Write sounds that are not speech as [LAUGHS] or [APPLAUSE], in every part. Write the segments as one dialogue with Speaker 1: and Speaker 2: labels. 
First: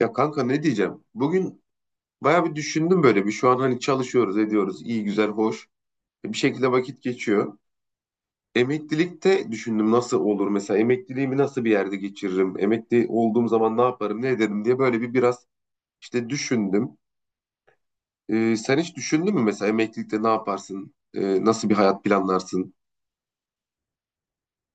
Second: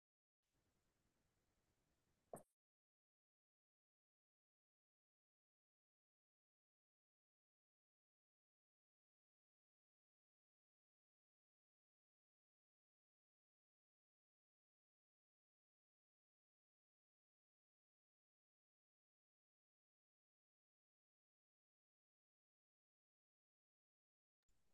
Speaker 1: Ya kanka, ne diyeceğim? Bugün bayağı bir düşündüm böyle, bir şu an hani çalışıyoruz ediyoruz, iyi güzel hoş. E, bir şekilde vakit geçiyor. Emeklilikte düşündüm, nasıl olur mesela, emekliliğimi nasıl bir yerde geçiririm? Emekli olduğum zaman ne yaparım ne ederim diye böyle bir biraz işte düşündüm. Sen hiç düşündün mü mesela emeklilikte ne yaparsın? Nasıl bir hayat planlarsın?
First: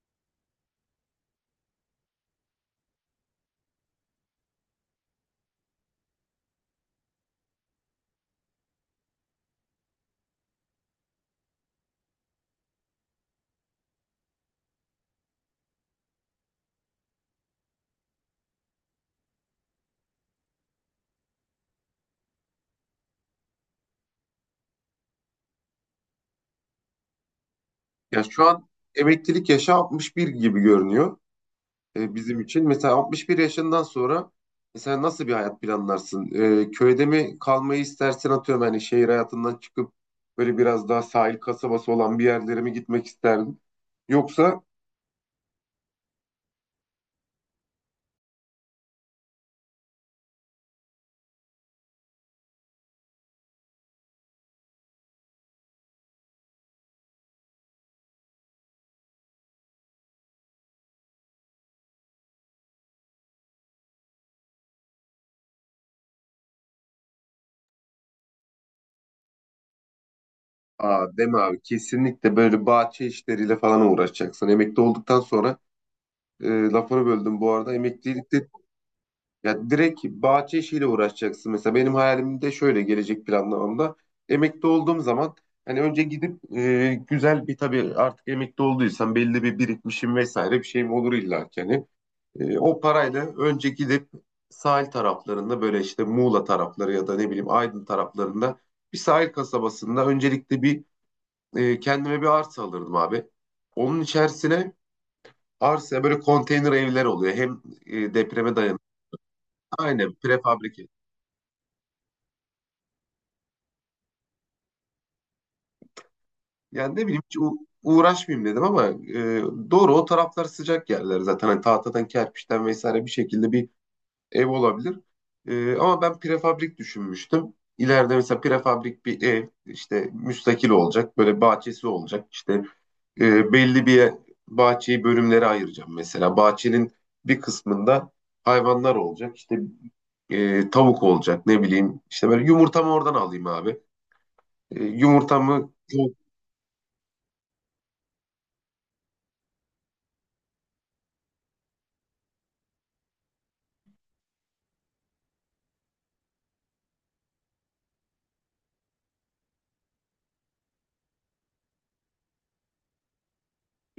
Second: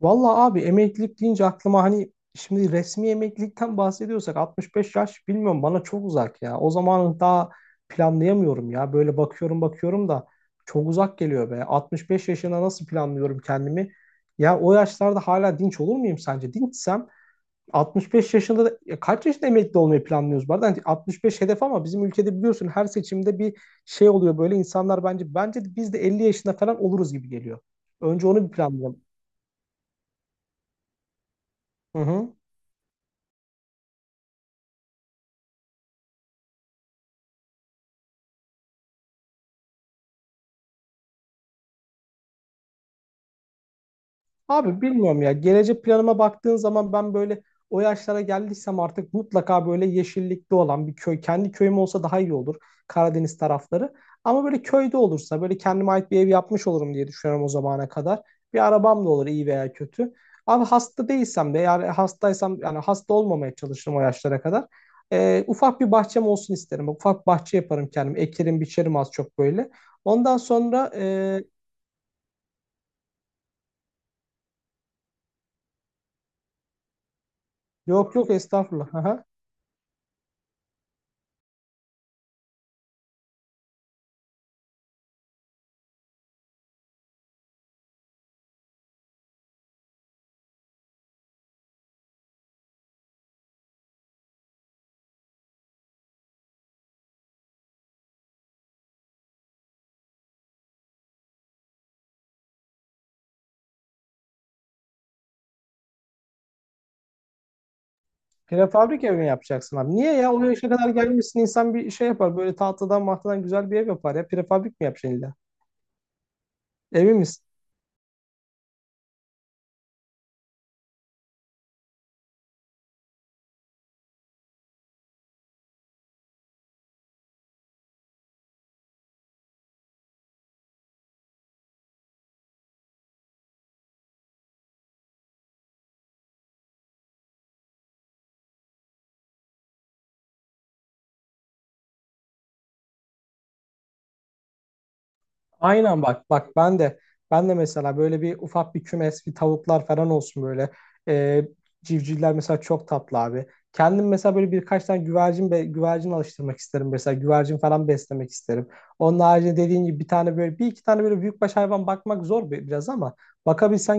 Speaker 2: Vallahi abi emeklilik deyince aklıma hani şimdi resmi emeklilikten bahsediyorsak 65 yaş bilmiyorum bana çok uzak ya. O zamanı daha planlayamıyorum ya. Böyle bakıyorum bakıyorum da çok uzak geliyor be. 65 yaşına nasıl planlıyorum kendimi? Ya o yaşlarda hala dinç olur muyum sence? Dinçsem 65 yaşında da ya kaç yaşında emekli olmayı planlıyoruz? Bu arada hani 65 hedef ama bizim ülkede biliyorsun her seçimde bir şey oluyor böyle insanlar bence de biz de 50 yaşında falan oluruz gibi geliyor.
Speaker 1: Ya,
Speaker 2: Önce
Speaker 1: şu
Speaker 2: onu bir
Speaker 1: an
Speaker 2: planlayalım.
Speaker 1: emeklilik yaşı 61 gibi görünüyor,
Speaker 2: Hı hı.
Speaker 1: bizim için. Mesela 61 yaşından sonra mesela nasıl bir hayat planlarsın? Köyde mi kalmayı istersin, atıyorum hani şehir hayatından çıkıp böyle biraz daha sahil kasabası olan bir yerlere mi gitmek isterdin? Yoksa...
Speaker 2: Abi bilmiyorum ya. Gelecek planıma baktığın zaman ben böyle o yaşlara geldiysem artık mutlaka böyle yeşillikli olan bir köy. Kendi köyüm olsa daha iyi olur. Karadeniz tarafları. Ama böyle köyde olursa böyle kendime ait bir ev yapmış olurum diye düşünüyorum o zamana kadar. Bir arabam da olur iyi veya kötü. Abi hasta değilsem de yani hastaysam yani hasta olmamaya çalışırım o yaşlara kadar. Ufak bir bahçem olsun isterim. Ufak bir bahçe yaparım kendim. Ekerim, biçerim az çok böyle. Ondan sonra
Speaker 1: Aa, deme abi, kesinlikle böyle bahçe işleriyle falan uğraşacaksın emekli olduktan sonra. Lafını böldüm bu arada.
Speaker 2: yok
Speaker 1: Emeklilik...
Speaker 2: yok, estağfurullah. [LAUGHS]
Speaker 1: Ya, direkt bahçe işiyle uğraşacaksın. Mesela benim hayalimde şöyle, gelecek planlamamda: emekli olduğum zaman hani önce gidip güzel bir, tabii artık emekli olduysam belli bir birikmişim vesaire bir şeyim olur illa ki hani. O parayla önce gidip sahil taraflarında böyle işte Muğla tarafları ya da ne bileyim Aydın taraflarında bir sahil kasabasında öncelikle bir kendime bir arsa alırdım abi. Onun içerisine, arsa böyle konteyner evler oluyor. Hem depreme dayanıklı.
Speaker 2: Prefabrik ev mi yapacaksın abi? Niye
Speaker 1: Aynen,
Speaker 2: ya? O yaşa
Speaker 1: prefabrik.
Speaker 2: kadar gelmişsin insan bir şey yapar. Böyle tahtadan mahtadan güzel bir ev yapar ya. Prefabrik mi yapacaksın illa?
Speaker 1: Yani ne
Speaker 2: Emin
Speaker 1: bileyim, hiç
Speaker 2: misin?
Speaker 1: uğraşmayayım dedim ama doğru, o taraflar sıcak yerler zaten. Hani tahtadan, kerpiçten vesaire bir şekilde bir ev olabilir. Ama ben prefabrik düşünmüştüm. İleride mesela prefabrik bir ev işte müstakil olacak. Böyle bahçesi olacak. İşte belli bir bahçeyi bölümlere ayıracağım mesela. Bahçenin bir kısmında hayvanlar olacak. İşte tavuk olacak ne bileyim. İşte böyle yumurtamı oradan alayım abi. Yumurtamı.
Speaker 2: Aynen bak bak ben de mesela böyle bir ufak bir kümes bir tavuklar falan olsun böyle. Ee, Civcivler mesela çok tatlı abi. Kendim mesela böyle birkaç tane güvercin be, güvercin alıştırmak isterim mesela güvercin falan beslemek isterim. Onun haricinde dediğin gibi bir tane böyle bir iki tane böyle büyükbaş hayvan bakmak zor biraz ama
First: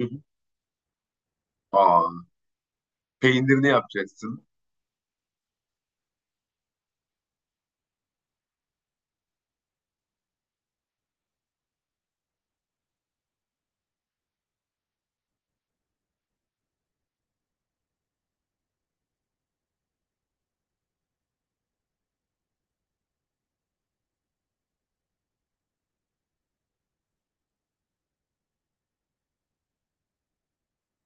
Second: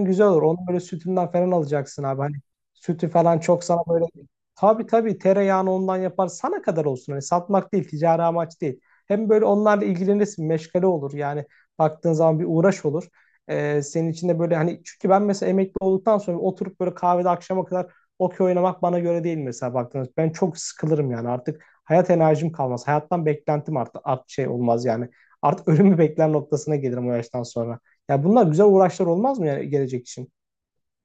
Speaker 1: Hı hı.
Speaker 2: güzel olur. Onun böyle sütünden falan alacaksın
Speaker 1: Aa,
Speaker 2: abi hani sütü falan çok
Speaker 1: peynirini
Speaker 2: sana böyle
Speaker 1: yapacaksın.
Speaker 2: tabii tabii tereyağını ondan yapar sana kadar olsun hani satmak değil ticari amaç değil. Hem böyle onlarla ilgilenirsin, meşgale olur. Yani baktığın zaman bir uğraş olur. Senin için de böyle hani çünkü ben mesela emekli olduktan sonra oturup böyle kahvede akşama kadar okey oynamak bana göre değil mesela baktığınız. Ben çok sıkılırım yani artık hayat enerjim kalmaz. Hayattan beklentim art, art şey olmaz yani. Artık ölümü bekler noktasına gelirim o yaştan sonra. Ya bunlar güzel uğraşlar olmaz mı yani gelecek için?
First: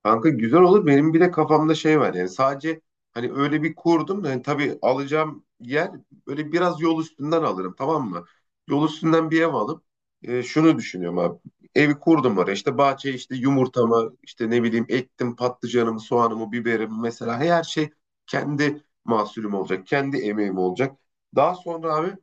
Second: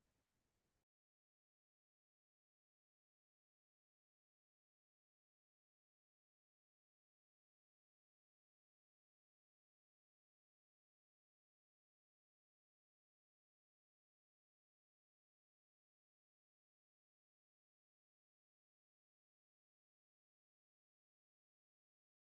Speaker 1: Kanka, güzel olur. Benim bir de kafamda şey var, yani sadece hani öyle bir kurdum da, hani tabii alacağım yer böyle biraz yol üstünden alırım, tamam mı? Yol üstünden bir ev alıp şunu düşünüyorum abi. Evi kurdum oraya, işte bahçeye işte yumurtamı, işte ne bileyim ektim patlıcanımı, soğanımı, biberimi, mesela her şey kendi mahsulüm olacak, kendi emeğim olacak. Daha sonra abi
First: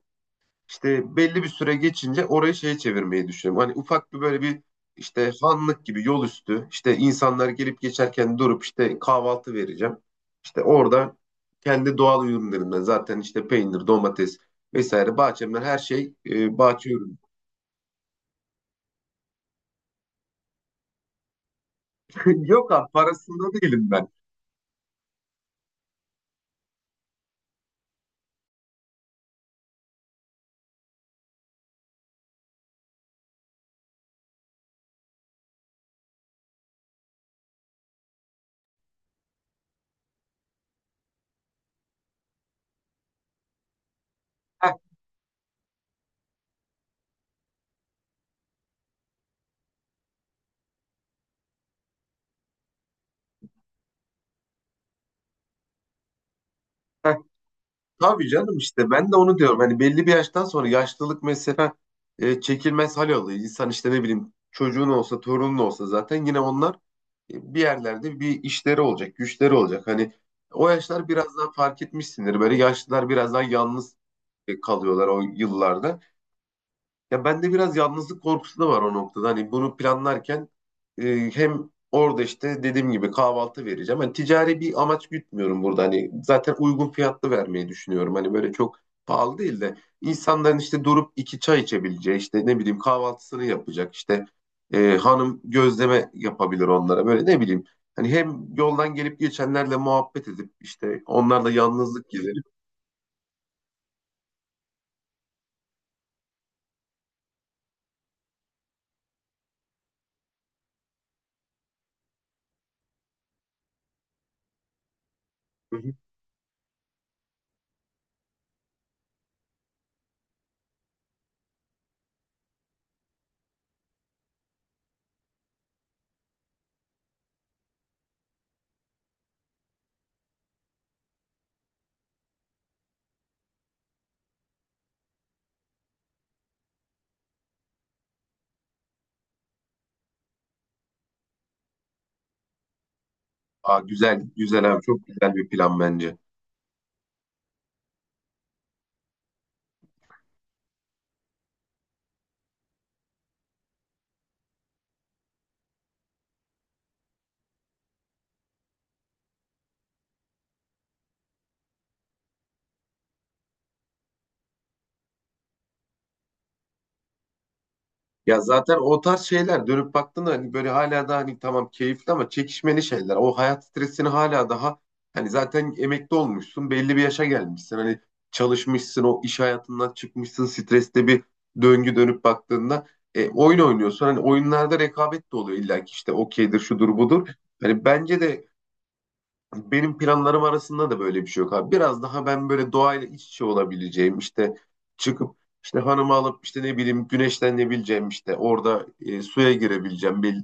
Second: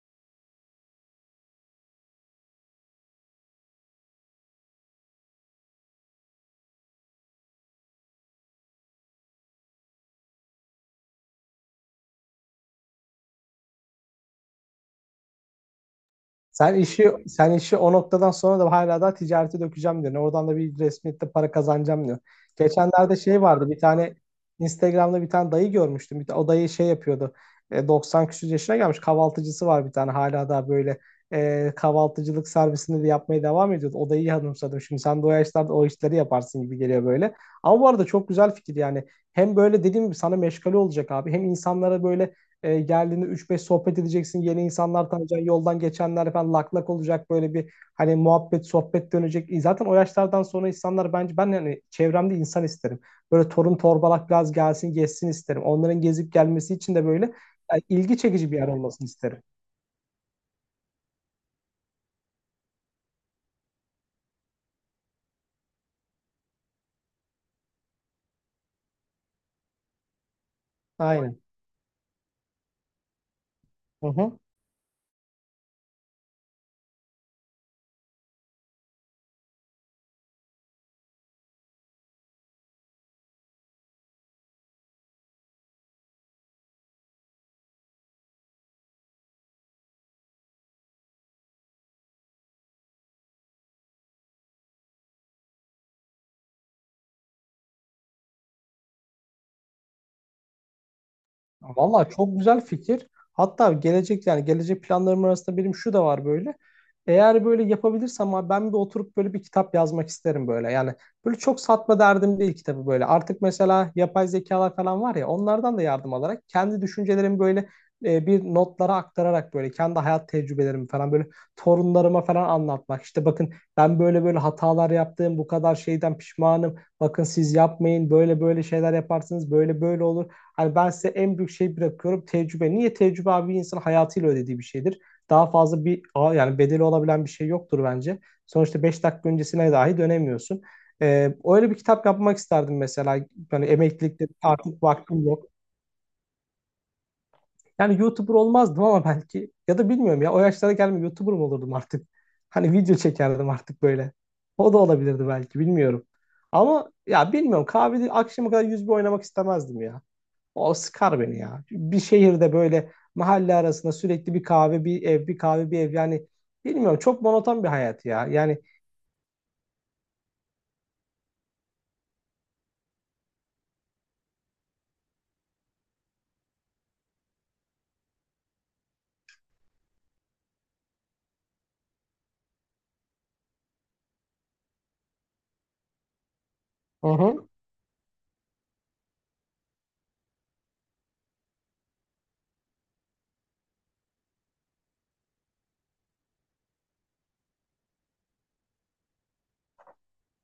Speaker 1: işte belli bir süre geçince orayı şeye çevirmeyi düşünüyorum. Hani ufak bir böyle bir işte hanlık gibi, yol üstü işte insanlar gelip geçerken durup işte kahvaltı vereceğim. İşte orada kendi doğal ürünlerimden, zaten işte peynir, domates vesaire bahçemden her şey,
Speaker 2: Sen
Speaker 1: bahçe
Speaker 2: işi
Speaker 1: ürünü.
Speaker 2: sen işi o noktadan sonra da hala daha ticarete dökeceğim diyor. Oradan da bir resmiyette para kazanacağım diyor.
Speaker 1: [LAUGHS] Yok abi,
Speaker 2: Geçenlerde şey
Speaker 1: parasında
Speaker 2: vardı bir
Speaker 1: değilim ben.
Speaker 2: tane Instagram'da bir tane dayı görmüştüm. O dayı şey yapıyordu. 90 küsur yaşına gelmiş kahvaltıcısı var bir tane hala daha böyle kahvaltıcılık servisini de yapmaya devam ediyordu. O dayıyı hanımsadım. Şimdi sen de o yaşlarda o işleri yaparsın gibi geliyor böyle. Ama bu arada çok güzel fikir yani. Hem böyle dediğim gibi sana meşgale olacak abi. Hem insanlara böyle geldiğinde 3-5 sohbet edeceksin. Yeni
Speaker 1: Heh,
Speaker 2: insanlar tanıyacaksın. Yoldan geçenler falan lak lak olacak. Böyle bir hani muhabbet, sohbet dönecek. Zaten o yaşlardan sonra insanlar bence ben yani çevremde insan isterim. Böyle torun torbalak biraz gelsin, gezsin isterim. Onların gezip gelmesi için de
Speaker 1: heh.
Speaker 2: böyle yani ilgi
Speaker 1: Tabii
Speaker 2: çekici bir
Speaker 1: canım,
Speaker 2: yer
Speaker 1: işte
Speaker 2: olmasını
Speaker 1: ben de onu
Speaker 2: isterim.
Speaker 1: diyorum. Hani belli bir yaştan sonra yaşlılık mesela çekilmez hal oluyor. İnsan işte ne bileyim, çocuğun olsa torunun olsa zaten yine onlar bir yerlerde bir işleri olacak, güçleri olacak. Hani o yaşlar biraz
Speaker 2: Aynen.
Speaker 1: daha fark etmişsindir. Böyle yaşlılar biraz daha yalnız
Speaker 2: Hı hı.
Speaker 1: kalıyorlar o yıllarda. Ya, bende biraz yalnızlık korkusu da var o noktada. Hani bunu planlarken hem orada işte dediğim gibi kahvaltı vereceğim. Hani ticari bir amaç gütmüyorum burada. Hani zaten uygun fiyatlı vermeyi düşünüyorum. Hani böyle çok pahalı değil de insanların işte durup iki çay içebileceği, işte ne bileyim kahvaltısını yapacak, işte hanım gözleme yapabilir onlara böyle, ne bileyim. Hani hem yoldan gelip geçenlerle muhabbet edip işte, onlarla
Speaker 2: Valla
Speaker 1: yalnızlık
Speaker 2: çok
Speaker 1: giderip.
Speaker 2: güzel fikir. Hatta gelecek yani gelecek planlarım arasında benim şu da var böyle. Eğer böyle yapabilirsem abi ben bir oturup böyle bir kitap yazmak isterim böyle. Yani böyle çok satma derdim değil kitabı böyle. Artık mesela yapay zekalar falan var ya
Speaker 1: Hı
Speaker 2: onlardan da
Speaker 1: hı.
Speaker 2: yardım alarak kendi düşüncelerimi böyle bir notlara aktararak böyle kendi hayat tecrübelerimi falan böyle torunlarıma falan anlatmak. İşte bakın ben böyle böyle hatalar yaptım bu kadar şeyden pişmanım. Bakın siz yapmayın böyle böyle şeyler yaparsınız böyle böyle olur. Hani ben size en büyük şey bırakıyorum tecrübe. Niye tecrübe abi bir insanın hayatıyla ödediği bir şeydir. Daha fazla bir yani bedeli olabilen bir şey yoktur bence. Sonuçta 5 dakika öncesine dahi dönemiyorsun. Öyle bir kitap yapmak isterdim mesela. Yani
Speaker 1: Aa,
Speaker 2: emeklilikte
Speaker 1: güzel güzel abi,
Speaker 2: artık
Speaker 1: çok
Speaker 2: vaktim
Speaker 1: güzel
Speaker 2: yok.
Speaker 1: bir plan bence.
Speaker 2: Yani YouTuber olmazdım ama belki ya da bilmiyorum ya o yaşlara gelme YouTuber mı olurdum artık? Hani video çekerdim artık böyle. O da olabilirdi belki bilmiyorum. Ama ya bilmiyorum kahvede akşama kadar yüz bir oynamak istemezdim ya. O sıkar beni ya. Bir şehirde böyle mahalle arasında sürekli bir kahve, bir ev, bir kahve, bir ev. Yani bilmiyorum çok monoton bir hayat ya.
Speaker 1: Ya,
Speaker 2: Yani.
Speaker 1: zaten o tarz şeyler dönüp baktığında hani böyle hala da, hani tamam keyifli ama çekişmeli şeyler. O hayat stresini hala daha hani zaten emekli olmuşsun, belli bir yaşa gelmişsin. Hani çalışmışsın, o iş hayatından çıkmışsın, streste bir döngü dönüp baktığında oyun oynuyorsun. Hani oyunlarda rekabet de oluyor illa ki, işte okeydir, şudur
Speaker 2: Hı
Speaker 1: budur.
Speaker 2: hı.
Speaker 1: Hani bence de benim planlarım arasında da böyle bir şey yok abi. Biraz daha ben böyle doğayla iç içe olabileceğim, işte çıkıp işte hanımı alıp, işte ne bileyim güneşlenebileceğim, işte orada suya girebileceğim bir,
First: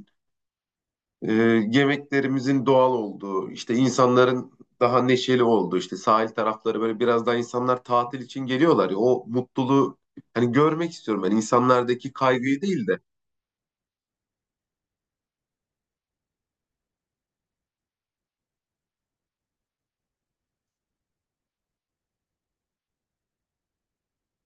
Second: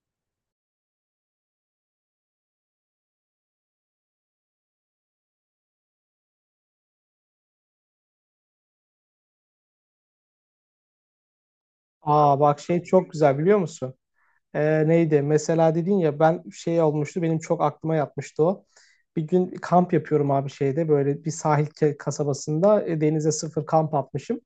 Speaker 1: e, yemeklerimizin doğal olduğu, işte insanların daha neşeli olduğu, işte sahil tarafları, böyle biraz daha insanlar tatil için geliyorlar ya, o mutluluğu hani görmek istiyorum ben, insanlardaki
Speaker 2: Aa, bak
Speaker 1: kaygıyı
Speaker 2: şey
Speaker 1: değil de.
Speaker 2: çok güzel biliyor musun? Neydi? Mesela dedin ya ben şey olmuştu benim çok aklıma yatmıştı o. Bir gün kamp yapıyorum abi şeyde böyle bir sahil kasabasında denize sıfır kamp atmışım.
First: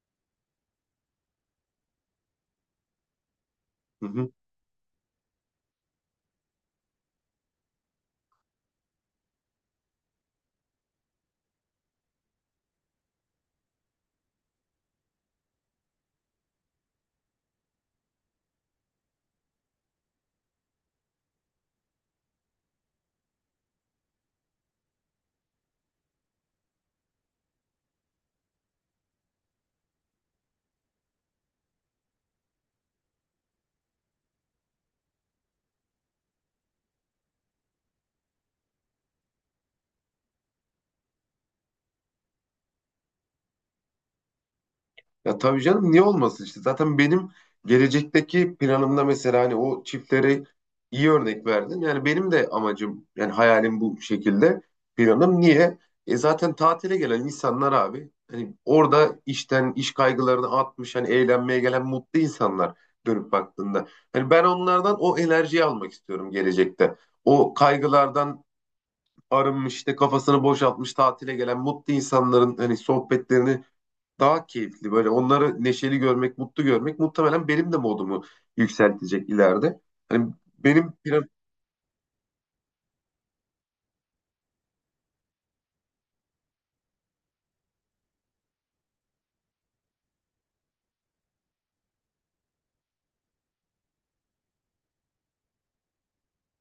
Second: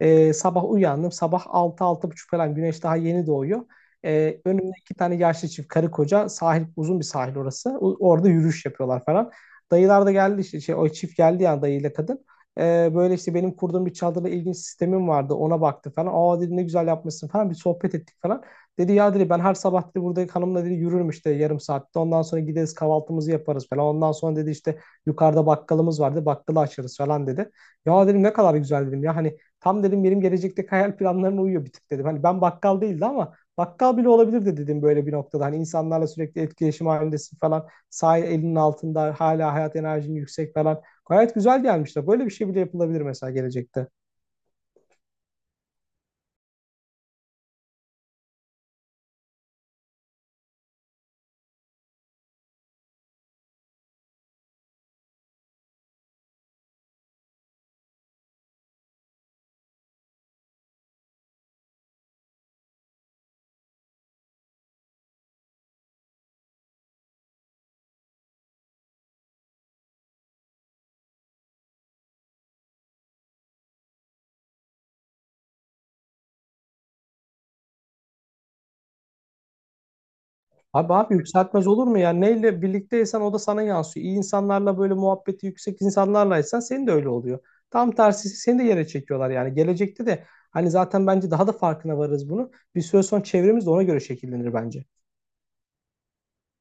Speaker 2: Sabah uyandım sabah altı altı buçuk falan güneş daha yeni doğuyor.
Speaker 1: Hı hı.
Speaker 2: Önümde iki tane yaşlı çift karı koca sahil uzun bir sahil orası. Orada yürüyüş yapıyorlar falan. Dayılar da geldi işte şey, o çift geldi yani dayıyla kadın. Böyle işte benim kurduğum bir çadırda ilginç sistemim vardı ona baktı falan. Aa dedi ne güzel yapmışsın falan bir sohbet ettik falan. Dedi ya dedi ben her sabah dedi buradaki hanımla dedi yürürüm işte yarım saatte. Ondan sonra gideriz kahvaltımızı yaparız falan. Ondan sonra dedi işte yukarıda bakkalımız vardı. Bakkalı açarız falan dedi. Ya dedim ne kadar güzel dedim. Ya hani tam dedim benim gelecekteki hayal planlarına uyuyor bir tık dedim. Hani ben bakkal değildi ama bakkal bile olabilirdi dedim böyle bir noktada. Hani insanlarla sürekli etkileşim halindesin falan. Sağ elinin altında hala hayat enerjin yüksek falan. Gayet güzel gelmişler. Böyle bir şey bile yapılabilir mesela gelecekte.
Speaker 1: Ya, tabii canım, niye olmasın işte. Zaten benim gelecekteki planımda mesela hani o çiftlere iyi örnek verdin. Yani benim de amacım, yani hayalim bu şekilde, planım. Niye? E, zaten tatile gelen insanlar abi, hani orada işten, iş kaygılarını atmış, hani eğlenmeye gelen mutlu insanlar dönüp baktığında. Hani ben onlardan o enerjiyi almak istiyorum gelecekte. O kaygılardan arınmış, işte kafasını boşaltmış tatile gelen mutlu insanların hani sohbetlerini daha keyifli, böyle onları neşeli görmek, mutlu görmek muhtemelen benim de modumu yükseltecek ileride. Hani benim
Speaker 2: Abi abi
Speaker 1: plan-.
Speaker 2: yükseltmez olur mu ya? Neyle birlikteysen o da sana yansıyor. İyi insanlarla böyle muhabbeti yüksek insanlarlaysan senin de öyle oluyor. Tam tersi seni de yere çekiyorlar yani. Gelecekte de hani zaten bence daha da farkına varırız bunu. Bir süre sonra çevremiz de ona göre şekillenir bence.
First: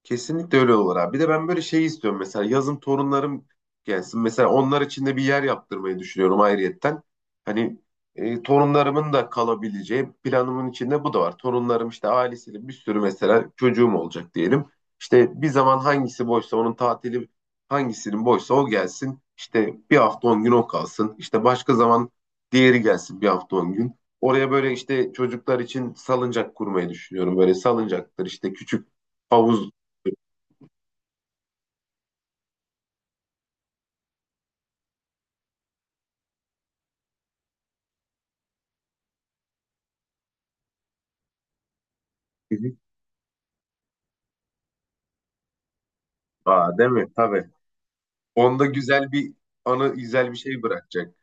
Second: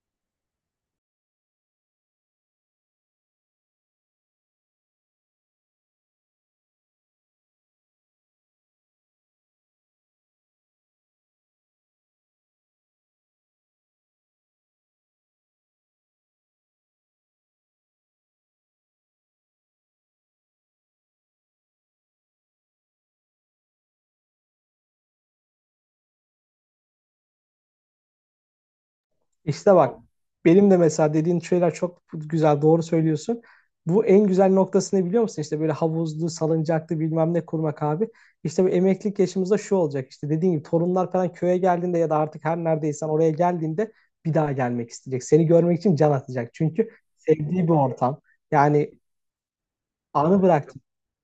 Speaker 1: Kesinlikle öyle olur abi. Bir de ben böyle şey istiyorum. Mesela yazın torunlarım gelsin. Mesela onlar için de bir yer yaptırmayı düşünüyorum ayrıyetten. Hani torunlarımın da kalabileceği planımın içinde bu da var. Torunlarım işte ailesiyle, bir sürü mesela çocuğum olacak diyelim. İşte bir zaman hangisi boşsa onun tatili, hangisinin boşsa o gelsin. İşte bir hafta 10 gün o kalsın. İşte başka zaman diğeri gelsin bir hafta 10 gün. Oraya böyle işte çocuklar için salıncak kurmayı düşünüyorum. Böyle salıncaktır, işte küçük havuz.
Speaker 2: İşte bak benim de mesela dediğin şeyler çok güzel doğru söylüyorsun. Bu en güzel noktasını biliyor musun? İşte böyle havuzlu, salıncaklı bilmem ne kurmak abi. İşte bu emeklilik yaşımızda şu olacak. İşte dediğin gibi torunlar falan köye geldiğinde ya da artık her
Speaker 1: Fizik.
Speaker 2: neredeysen oraya geldiğinde bir daha gelmek isteyecek. Seni görmek için can atacak.
Speaker 1: Aa,
Speaker 2: Çünkü
Speaker 1: değil mi? Tabii.
Speaker 2: sevdiği bir ortam.
Speaker 1: Onda
Speaker 2: Yani
Speaker 1: güzel bir anı, güzel bir
Speaker 2: anı
Speaker 1: şey
Speaker 2: bıraktı.
Speaker 1: bırakacak.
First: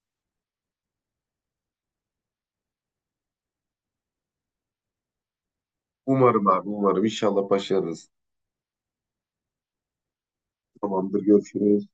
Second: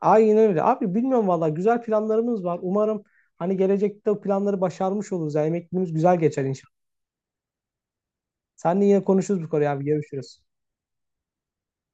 Speaker 2: Aynen öyle. Abi bilmiyorum valla güzel planlarımız var. Umarım hani gelecekte o planları başarmış oluruz. Yani emekliliğimiz güzel geçer
Speaker 1: Umarım abi,
Speaker 2: inşallah.
Speaker 1: umarım. İnşallah başarırız.
Speaker 2: Seninle yine konuşuruz bu konuyu abi. Görüşürüz.
Speaker 1: Tamamdır, görüşürüz.